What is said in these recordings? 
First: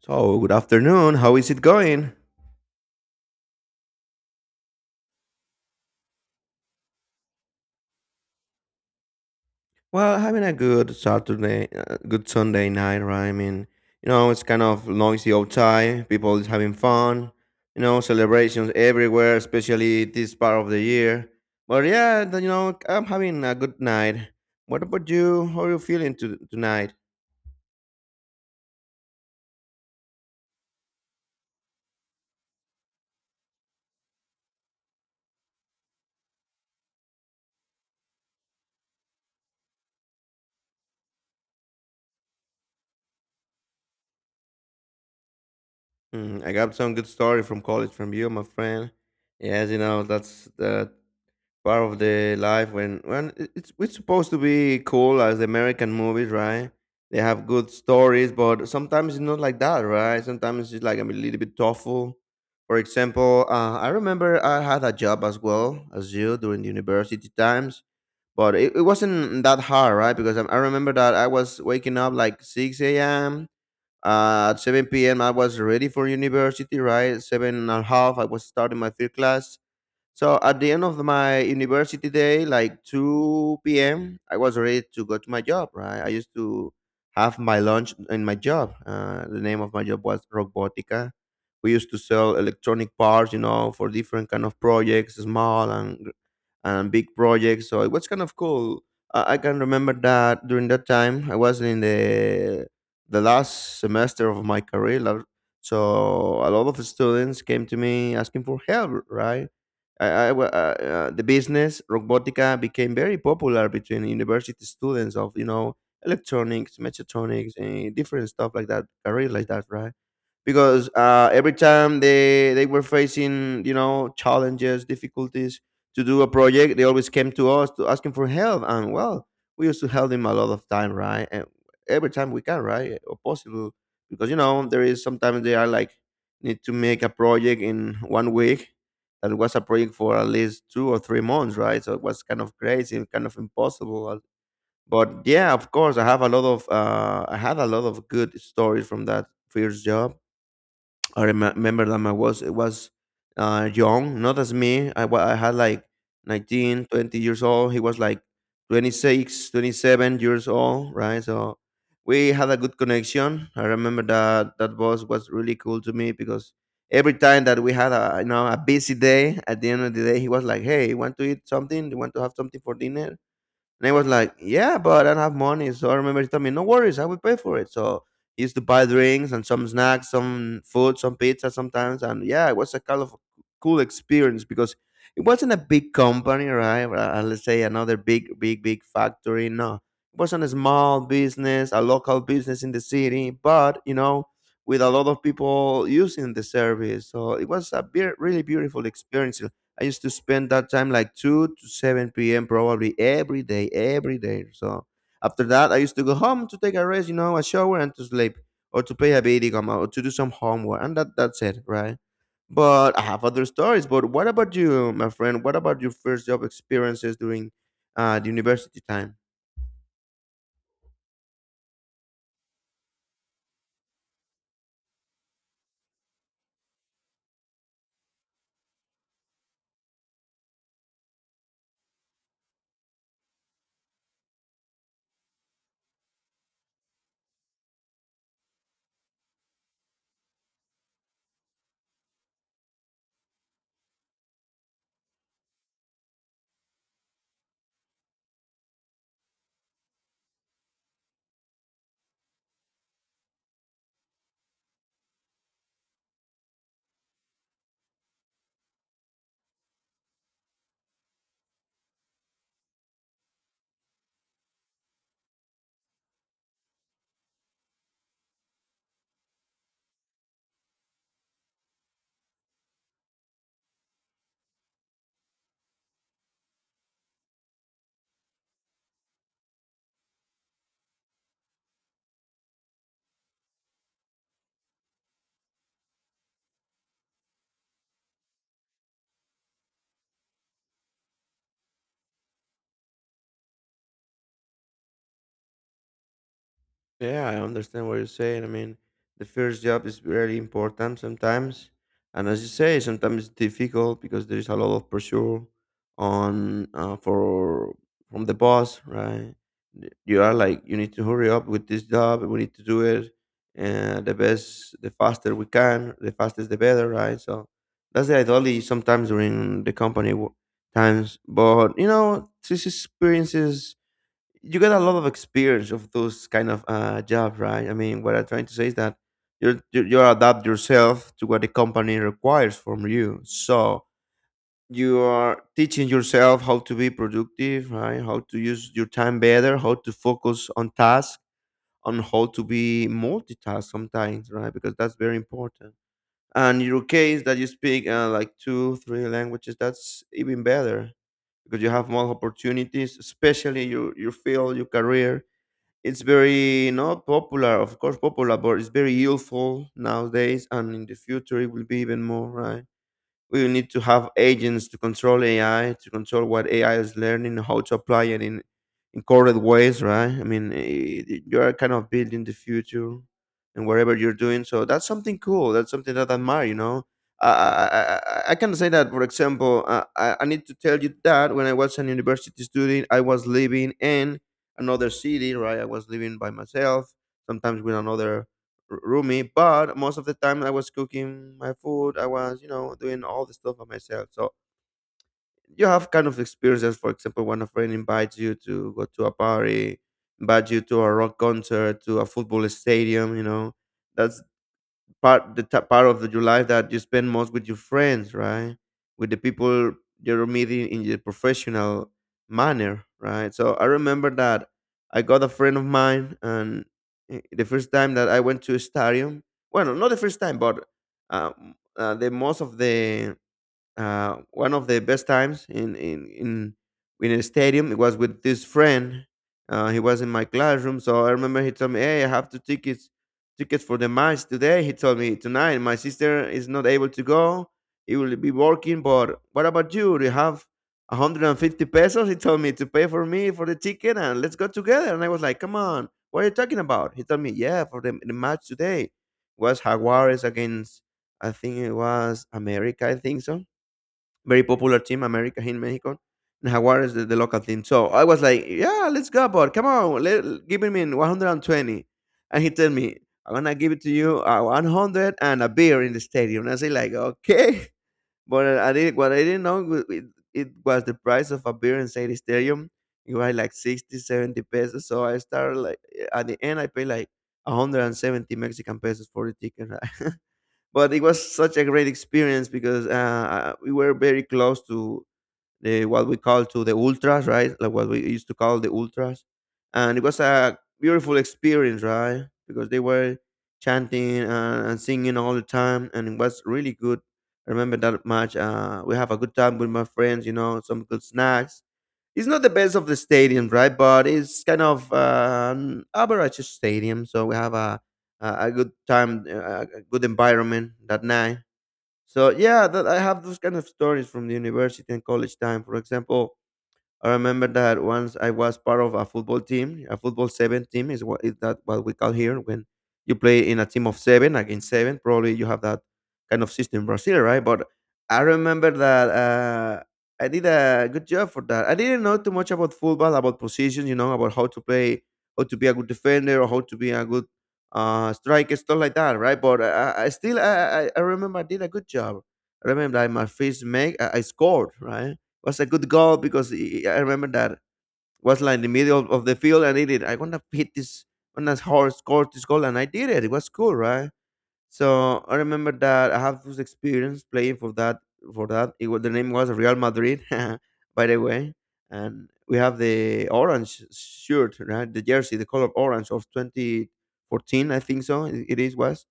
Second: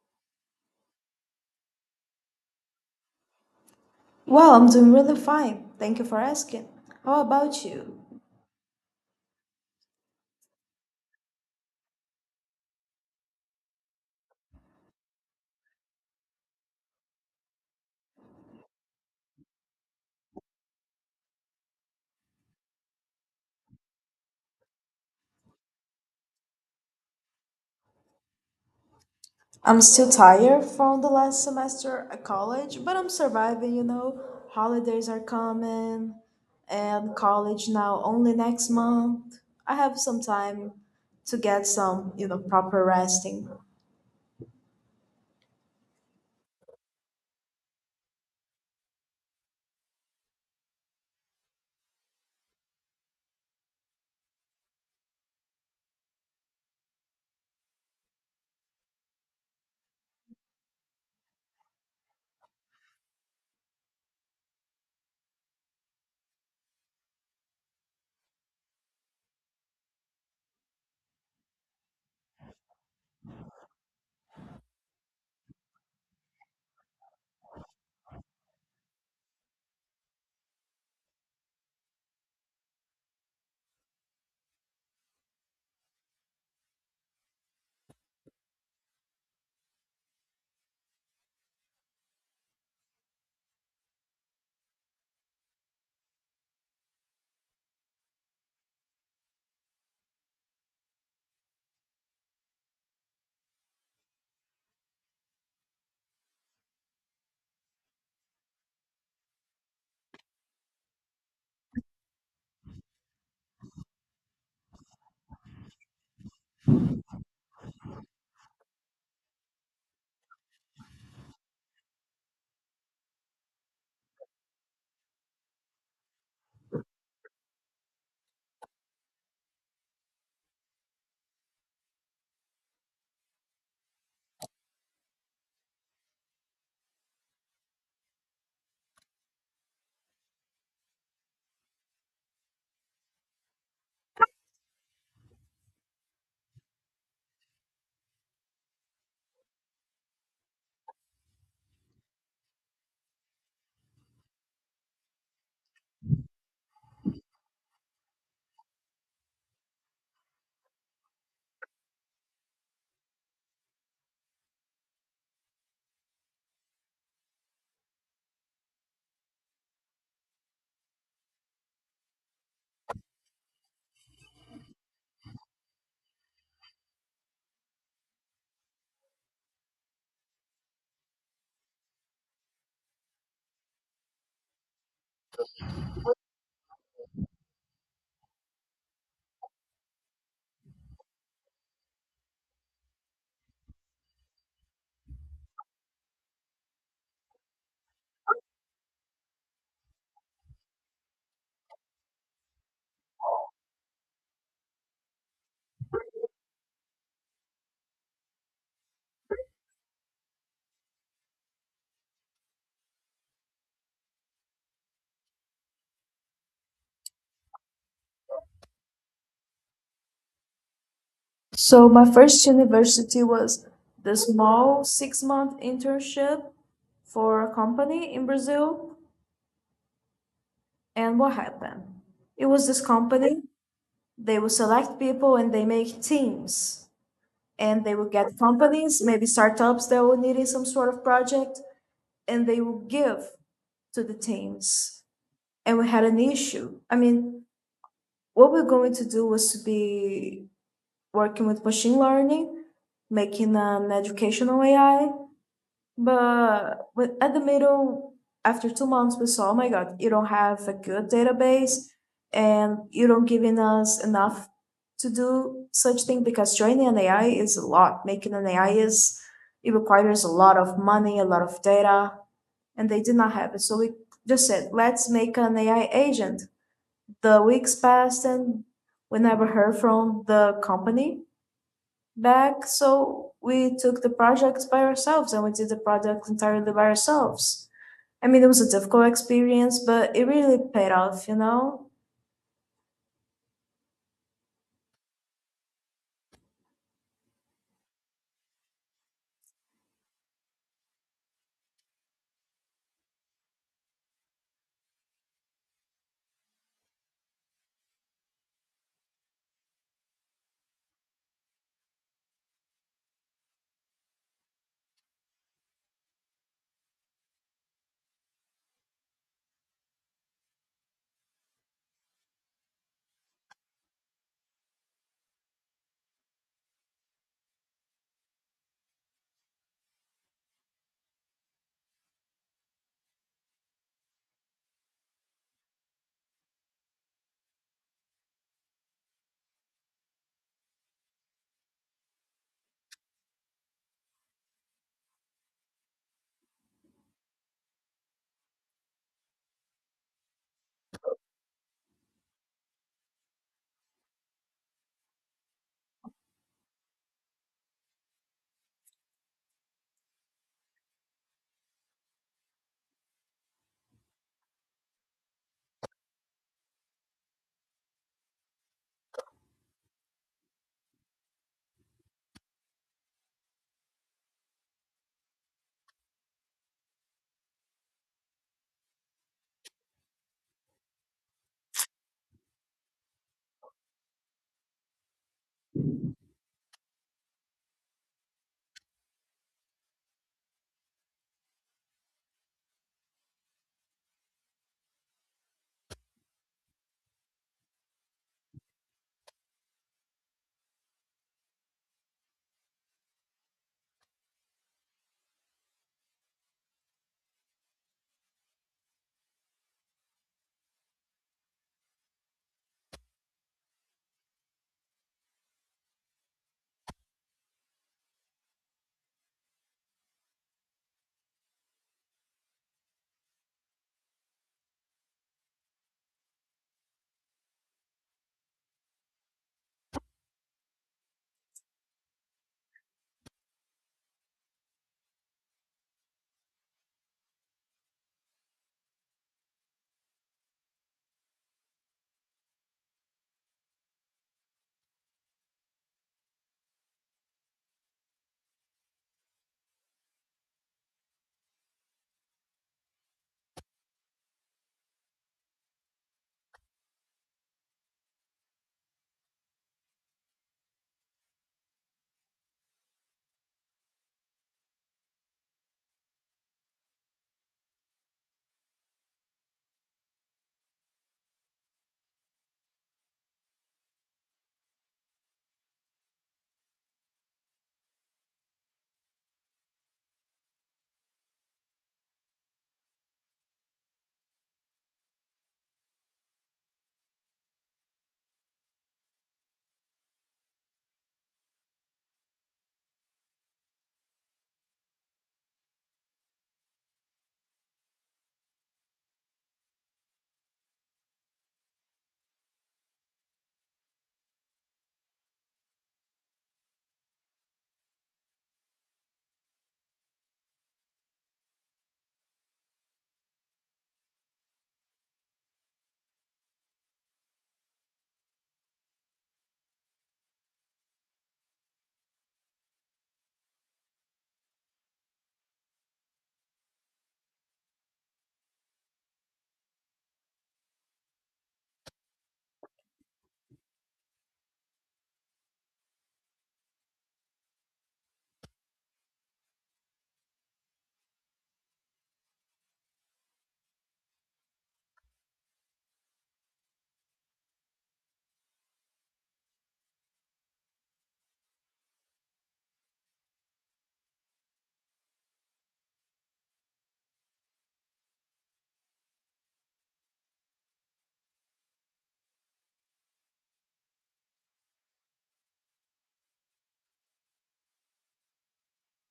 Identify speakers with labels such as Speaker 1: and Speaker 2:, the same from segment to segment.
Speaker 1: So, good afternoon. How is it going?
Speaker 2: Well, I'm doing really fine. Thank you for asking. How about you?
Speaker 1: Well, having a good Saturday, good Sunday night, right? I mean, it's kind of noisy outside. People is having fun. Celebrations everywhere, especially this part of the year. But yeah, I'm having a good night. What about you? How are you feeling to, tonight?
Speaker 2: I'm still tired from the last semester at college, but I'm surviving, you know. Holidays are coming and college now only next month. I have some time to get some, proper resting.
Speaker 1: I got some good story from college from you, my friend. Yes, that's the part of the life when it's supposed to be cool as the American movies, right? They have good stories, but sometimes it's not like that, right? Sometimes it's like a little bit thoughtful. For example, I remember I had a job as well as you during the university times, but it wasn't that hard, right? Because I remember that I was waking up like 6 a.m. At 7 p.m. I was ready for university, right? Seven and a half, I was starting my third class so at the end of my university day, like 2 p.m., I was ready to go to my job, right? I used to have my lunch in my job. The name of my job was Robotica. We used to sell electronic parts, for different kind of projects, small and big projects. So it was kind of cool. I can remember that during that time, I was in the last semester of my career. So a lot of students came to me asking for help, right? I, I, wa- uh, the business robotica became very popular between university students of electronics, mechatronics, and different stuff like that, career like that, right? Because every time they were facing, challenges, difficulties to do a project, they always came to us to asking for help. And well, we used to help them a lot of time, right? And every time we can, right? Or possible. Because, there is sometimes they are like, need to make a project in 1 week that was a project for at least 2 or 3 months, right? So it was kind of crazy, kind of impossible but yeah, of course I have a lot of I had a lot of good stories from that first job. I remember that I was it was young, not as me. I had like 19, 20 years old. He was like 26, 27 years old, right? So we had a good connection. I remember that that boss was really cool to me because every time that we had a you know a busy day, at the end of the day, he was like, "Hey, you want to eat something? You want to have something for dinner?" And I was like, yeah, but I don't have money. So I remember he told me, no worries, I will pay for it. So he used to buy drinks and some snacks, some food, some pizza sometimes. And yeah, it was a kind of cool experience because it wasn't a big company, right? Let's say another big, big, big factory. No, it wasn't a small business, a local business in the city, but with a lot of people using the service. So it was a really beautiful experience. I used to spend that time like 2 to 7 p.m. probably every day, every day. So after that, I used to go home to take a rest, a shower and to sleep or to play a video game or to do some homework. And that's it, right? But I have other stories. But what about you, my friend? What about your first job experiences during the university time?
Speaker 2: So my first university was the small six-month internship for a company in Brazil. And what happened? It was this company. They will select people and they make teams. And they will get companies, maybe startups that were needing some sort of project, and they will give to the teams. And we had an issue. I mean, what we're going to do was to be working with machine learning, making an educational AI, but with, at the middle, after 2 months, we saw, oh my God, you don't have a good database and you don't giving us enough to do such thing because training an AI is a lot. Making an AI is, it requires a lot of money, a lot of data, and they did not have it. So we just said, let's make an AI agent. The weeks passed and we never heard from the company back, so we took the projects by ourselves and we did the project entirely by ourselves. I mean, it was a difficult experience, but it really paid off, you know?
Speaker 1: Yeah, I understand what you're saying. I mean, the first job is very important sometimes. And as you say, sometimes it's difficult because there is a lot of pressure on for from the boss, right? You are like, you need to hurry up with this job. We need to do it the best, the faster we can. The fastest, the better, right? So that's the ideology sometimes during the company times. But this experiences you get a lot of experience of those kind of job, right? I mean, what I'm trying to say is that you adapt yourself to what the company requires from you. So you are teaching yourself how to be productive, right? How to use your time better, how to focus on tasks, on how to be multitask sometimes, right? Because that's very important. And in your case that you speak like two, three languages, that's even better because you have more opportunities, especially your field, your career it's very not popular, of course, popular, but it's very useful nowadays, and in the future it will be even more, right? We need to have agents to control AI, to control what AI is learning, how to apply it in correct ways, right? I mean, you're kind of building the future and whatever you're doing. So that's something cool. That's something that I admire, you know? I can say that, for example, I need to tell you that when I was an university student, I was living in another city, right? I was living by myself, sometimes with another Rumi, but most of the time I was cooking my food. I was, doing all the stuff by myself. So you have kind of experiences. For example, when a friend invites you to go to a party, invites you to a rock concert, to a football stadium. That's part of your life that you spend most with your friends, right? With the people you're meeting in your professional manner, right? So I remember that I got a friend of mine, and the first time that I went to a stadium, well, no, not the first time, but the most of the one of the best times in a stadium. It was with this friend. He was in my classroom, so I remember he told me, "Hey, I have two tickets, for the match today." He told me tonight. My sister is not able to go; he will be working. But what about you? Do you have 150 pesos? He told me to pay for me for the ticket, and let's go together. And I was like, "Come on, what are you talking about?" He told me, "Yeah, for the match today was Jaguares against." I think it was America. I think so very popular team, America here in Mexico. And Jaguares, the local team. So I was like, yeah, let's go, but come on, give me 120. And he told me, I'm gonna give it to you 100 and a beer in the stadium. And I say like, okay, but I did what I didn't know it was the price of a beer inside the stadium. It was like 60, 70 pesos. So I started like at the end I paid like 170 Mexican pesos for the ticket. But it was such a great experience because we were very close to the what we call to the ultras, right? Like what we used to call the ultras, and it was a beautiful experience, right? Because they were chanting and singing all the time, and it was really good. I remember that much. We have a good time with my friends, some good snacks, it's not the best of the stadium, right? But it's kind of an average stadium, so we have a good time, a good environment that night. So yeah, that I have those kind of stories from the university and college time. For example, I remember that once I was part of a football team, a football seven team is what is that what we call here when you play in a team of seven against seven. Probably you have that kind of system in Brazil, right? But I remember that I did a good job for that. I didn't know too much about football, about positions, about how to play, how to be a good defender, or how to be a good striker, stuff like that, right? But I remember I did a good job. I remember that my first make I scored, right? Was a good goal because I remember that was like in the middle of the field and I did. I want to hit this, want to score, score this goal, and I did it. It was cool, right? So I remember that I have this experience playing for that. It was the name was Real Madrid, by the way, and we have the orange shirt, right? The jersey, the color orange of 2014, I think so. It is was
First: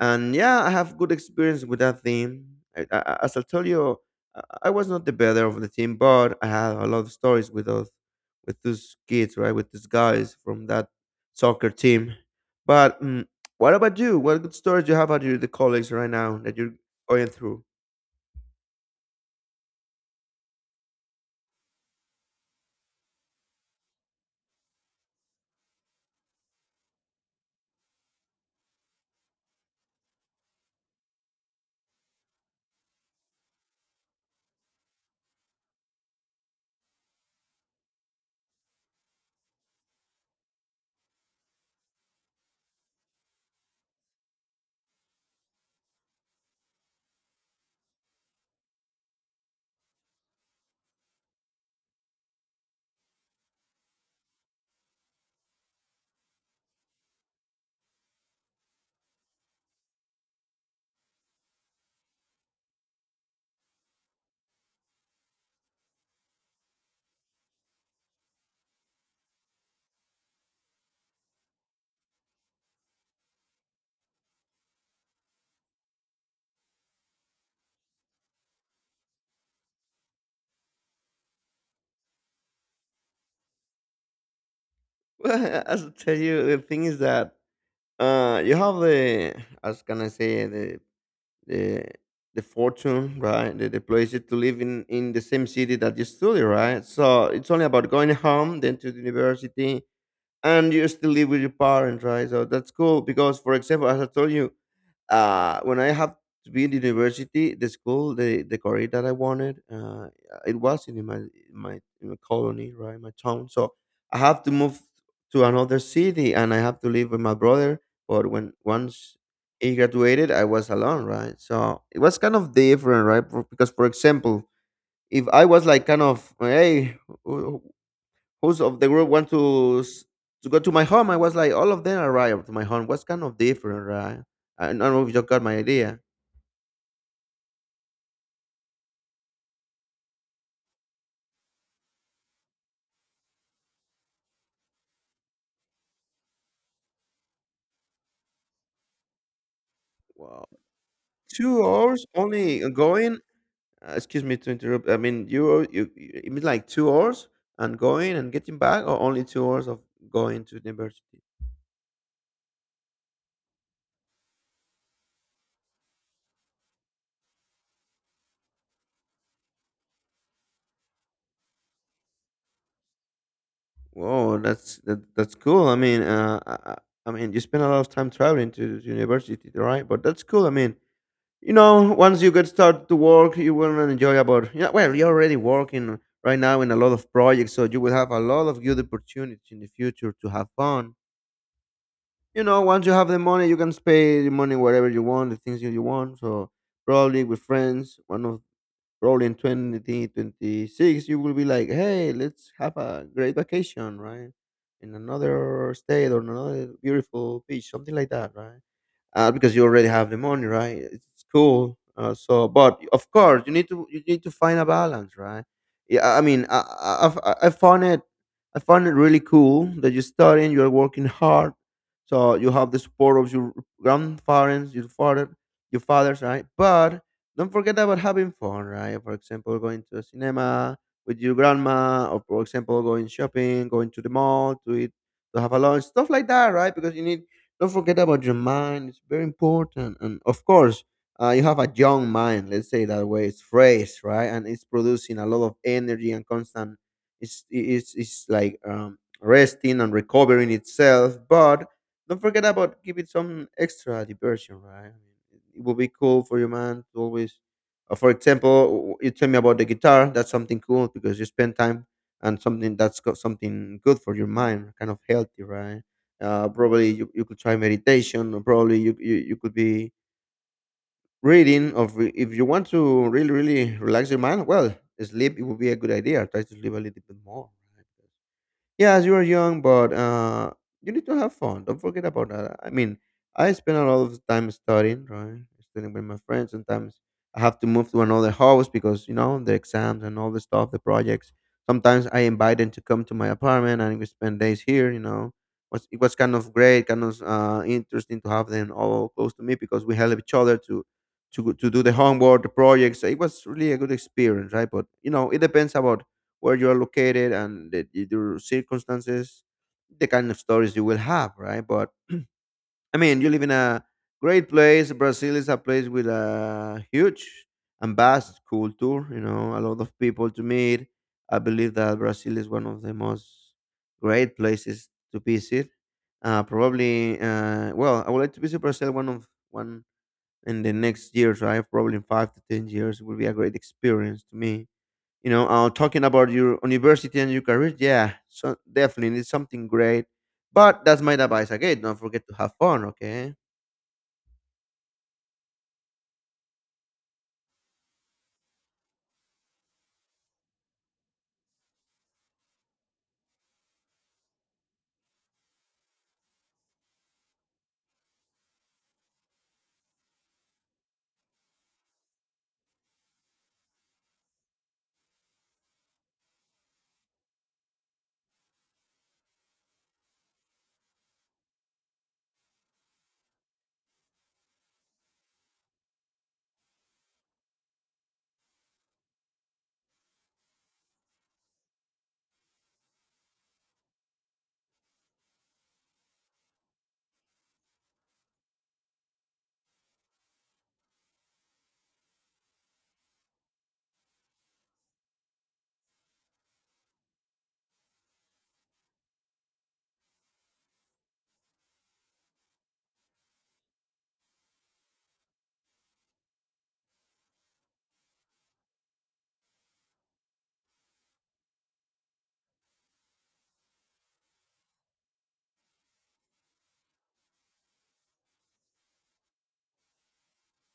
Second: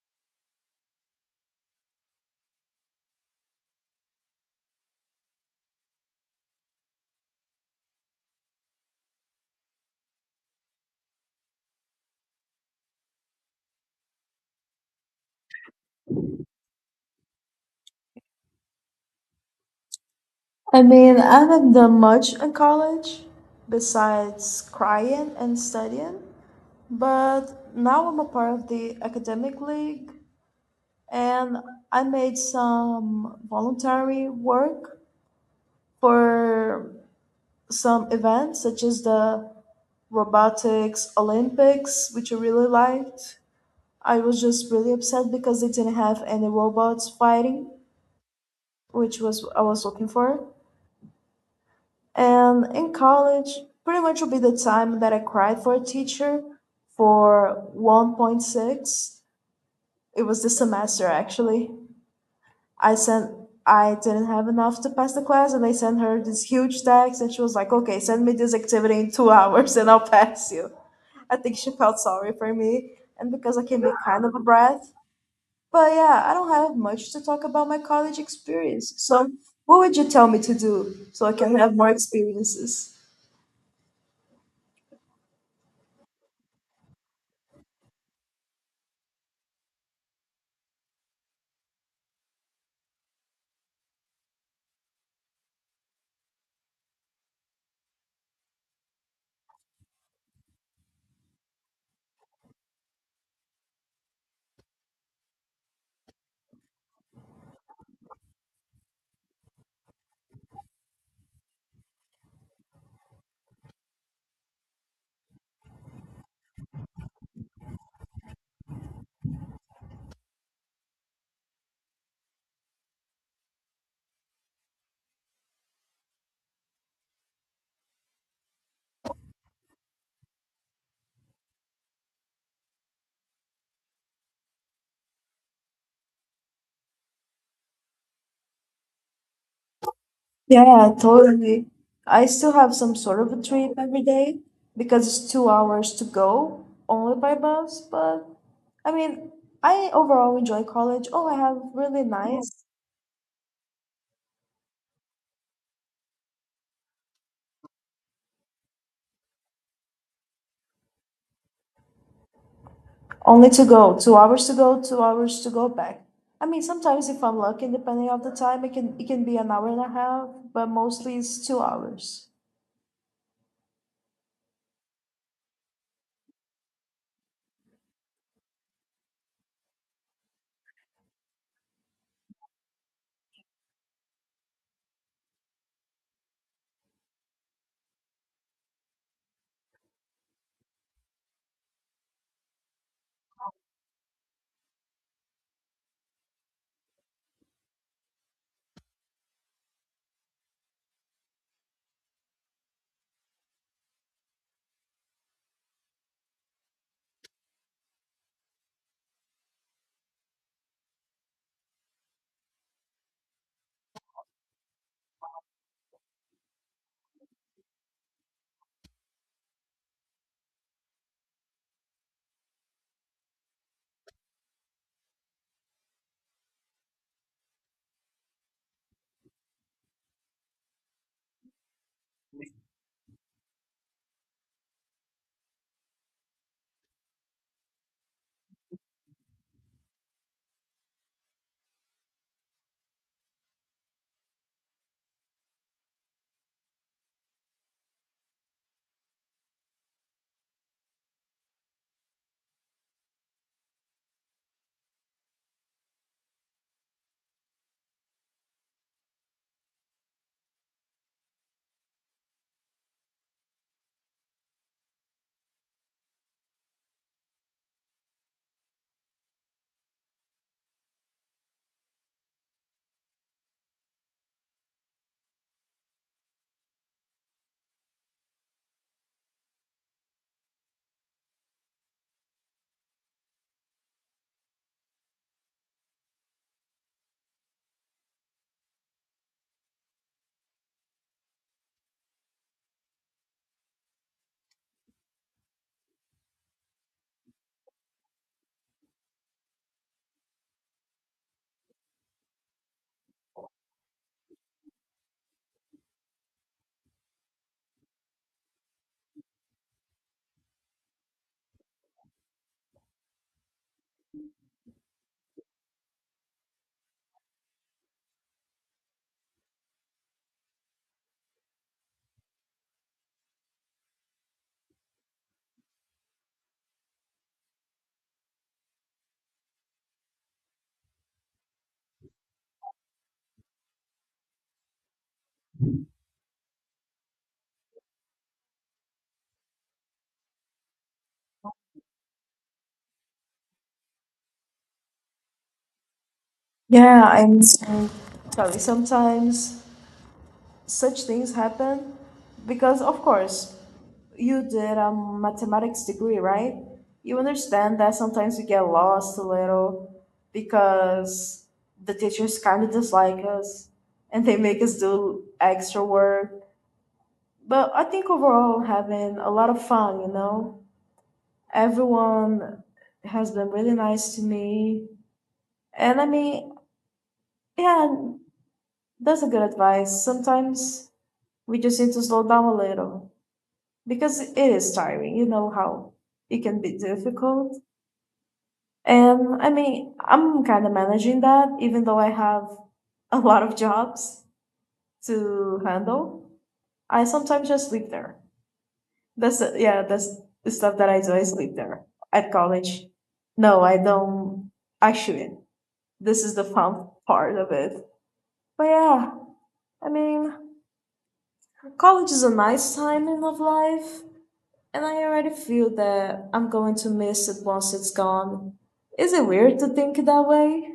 Speaker 1: and Yeah, I have good experience with that team. As I'll tell you i I was not the better of the team, but I had a lot of stories with those with those kids, right? With these guys from that soccer team. but mm, what about you? What good stories you have about your the colleagues right now that you're going through?
Speaker 2: I mean, I haven't done much in college besides crying and studying, but now I'm a part of the academic league and I made some voluntary work for some events such as the robotics Olympics, which I really liked. I was just really upset because they didn't have any robots fighting, which was what I was looking for. And in college, pretty much would be the time that I cried for a teacher for 1.6. It was this semester actually. I sent, I didn't have enough to pass the class and I sent her this huge text and she was like, "Okay, send me this activity in two hours and I'll pass you." I think she felt sorry for me and because I can be kind of a brat. But yeah, I don't have much to talk about my college experience. So what would you tell me to do so I can have more experiences?
Speaker 1: Well, as I tell you, the thing is that you have the, as can I say, the the the fortune, right? The place to live in the same city that you study, right? So it's only about going home, then to the university, and you still live with your parents, right? So that's cool because, for example, as I told you, when I have to be in the university, the school, the career that I wanted, it was in my colony, right, my town. So I have to move to another city, and I have to live with my brother. But when once he graduated, I was alone, right? So it was kind of different, right? Because, for example, if I was like kind of, hey, who's of the group want to to go to my home? I was like, all of them arrived to my home. What's kind of different, right? I don't know if you got my idea.
Speaker 2: Yeah, totally. I still have some sort of a trip every day because it's 2 hours to go only by bus, but I mean, I overall
Speaker 1: Wow,
Speaker 2: enjoy college. Oh, I have
Speaker 1: two
Speaker 2: really
Speaker 1: hours
Speaker 2: nice.
Speaker 1: only going. Excuse me to interrupt. I mean, it means like 2 hours and going and getting back, or only 2 hours of going to university.
Speaker 2: Only to go, 2 hours to go, 2 hours to go back. I mean, sometimes if I'm lucky, depending on the time, it can be an hour and a half, but mostly it's 2 hours.
Speaker 1: Whoa, that's cool. I mean, uh, I mean, you spend a lot of time traveling to university, right? But that's cool. I mean, you know, once you get start to work, you will enjoy about. Yeah, well, you're already working right now in a lot of projects, so you will have a lot of good opportunities in the future to have fun. You know, once you have the money, you can spend the money wherever you want, the things that you want. So probably with friends, one of probably in 2026, you will be like, hey, let's have a great vacation, right? In another state or another beautiful beach, something like that, right? Because you already have the money, right? It's cool. So, but of course, you need to find a balance, right? Yeah, I found it really cool that you're studying, you're working hard, so you have the support of your grandparents, your father, your fathers, right? But don't forget about having fun, right? For example, going to the cinema with your grandma, or for example, going shopping, going to the mall to eat, to have a lunch, stuff like that, right? Because you need don't forget about your mind. It's very important. And of course, you have a young mind, let's say that way. It's fresh, right? And it's producing a lot of energy and constant. It's like resting and recovering itself, but don't forget about give it some extra diversion, right? It will be cool for your mind to always, for example, you tell me about the guitar. That's something cool because you spend time and something that's got something good for your mind, kind of healthy, right? Probably you could try meditation, or probably you could be if you want to really really relax your mind, well, sleep, it would be a good idea. Try to sleep a little bit more, right? Yes, you are young, but you need to have fun. Don't forget about that. I mean, I spend a lot of time studying, right? Studying with my friends. Sometimes I have to move to another house because you know the exams and all the stuff, the projects. Sometimes I invite them to come to my apartment and we spend days here. You know, was it was kind of great, kind of interesting to have them all close to me because we help each other to. To do the homework, the projects, it was really a good experience, right? But you know, it depends about where you are located and your circumstances, the kind of stories you will have, right? But I mean, you live in a great place. Brazil is a place with a huge and vast culture, you know, a lot of people to meet. I believe that Brazil is one of the most great places to visit. Well, I would like to visit Brazil one in the next years, right? Probably in 5 to 10 years, it will be a great experience to me. You know, talking about your university and your career, yeah, so definitely it's something great, but that's my advice again, don't forget to have fun, okay?
Speaker 2: Yeah, and so- sorry, sometimes such things happen because, of course, you did a mathematics degree, right? You understand that sometimes we get lost a little because the teachers kind of dislike us and they make us do extra work. But I think overall, having a lot of fun, you know? Everyone has been really nice to me. And I mean, yeah, that's a good advice. Sometimes we just need to slow down a little because it is tiring. You know how it can be difficult. And I mean, I'm kind of managing that, even though I have a lot of jobs to handle. I sometimes just sleep there. That's the- yeah, that's the stuff that I do. I sleep there at college. No, I don't. Actually, this is the fun part of it. But yeah, I mean, college is a nice time in of life, and I already feel that I'm going to miss it once it's gone. Is it weird to think that way?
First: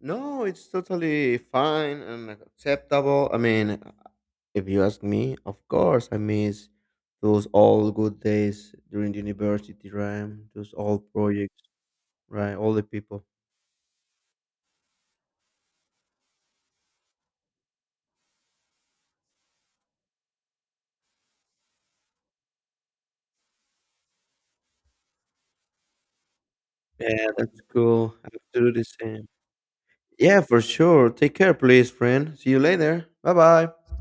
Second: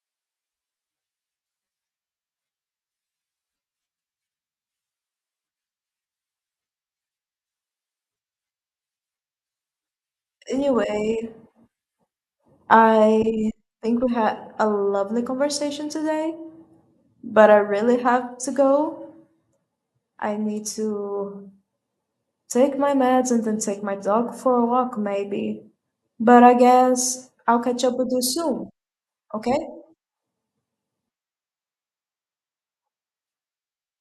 Speaker 1: No, it's totally fine and acceptable. I mean, if you ask me, of course I miss those all good days during the university, right? Those all
Speaker 2: Anyway,
Speaker 1: projects, right, all the people.
Speaker 2: I think we had a lovely conversation today, but I really have to go. I need to take my meds and then take my dog for a walk, maybe. But I
Speaker 1: Yeah,
Speaker 2: guess I'll
Speaker 1: that's
Speaker 2: catch up with
Speaker 1: cool.
Speaker 2: you
Speaker 1: I have to
Speaker 2: soon,
Speaker 1: do the same.
Speaker 2: okay?
Speaker 1: Yeah, for sure. Take care please, friend. See you later. Bye bye.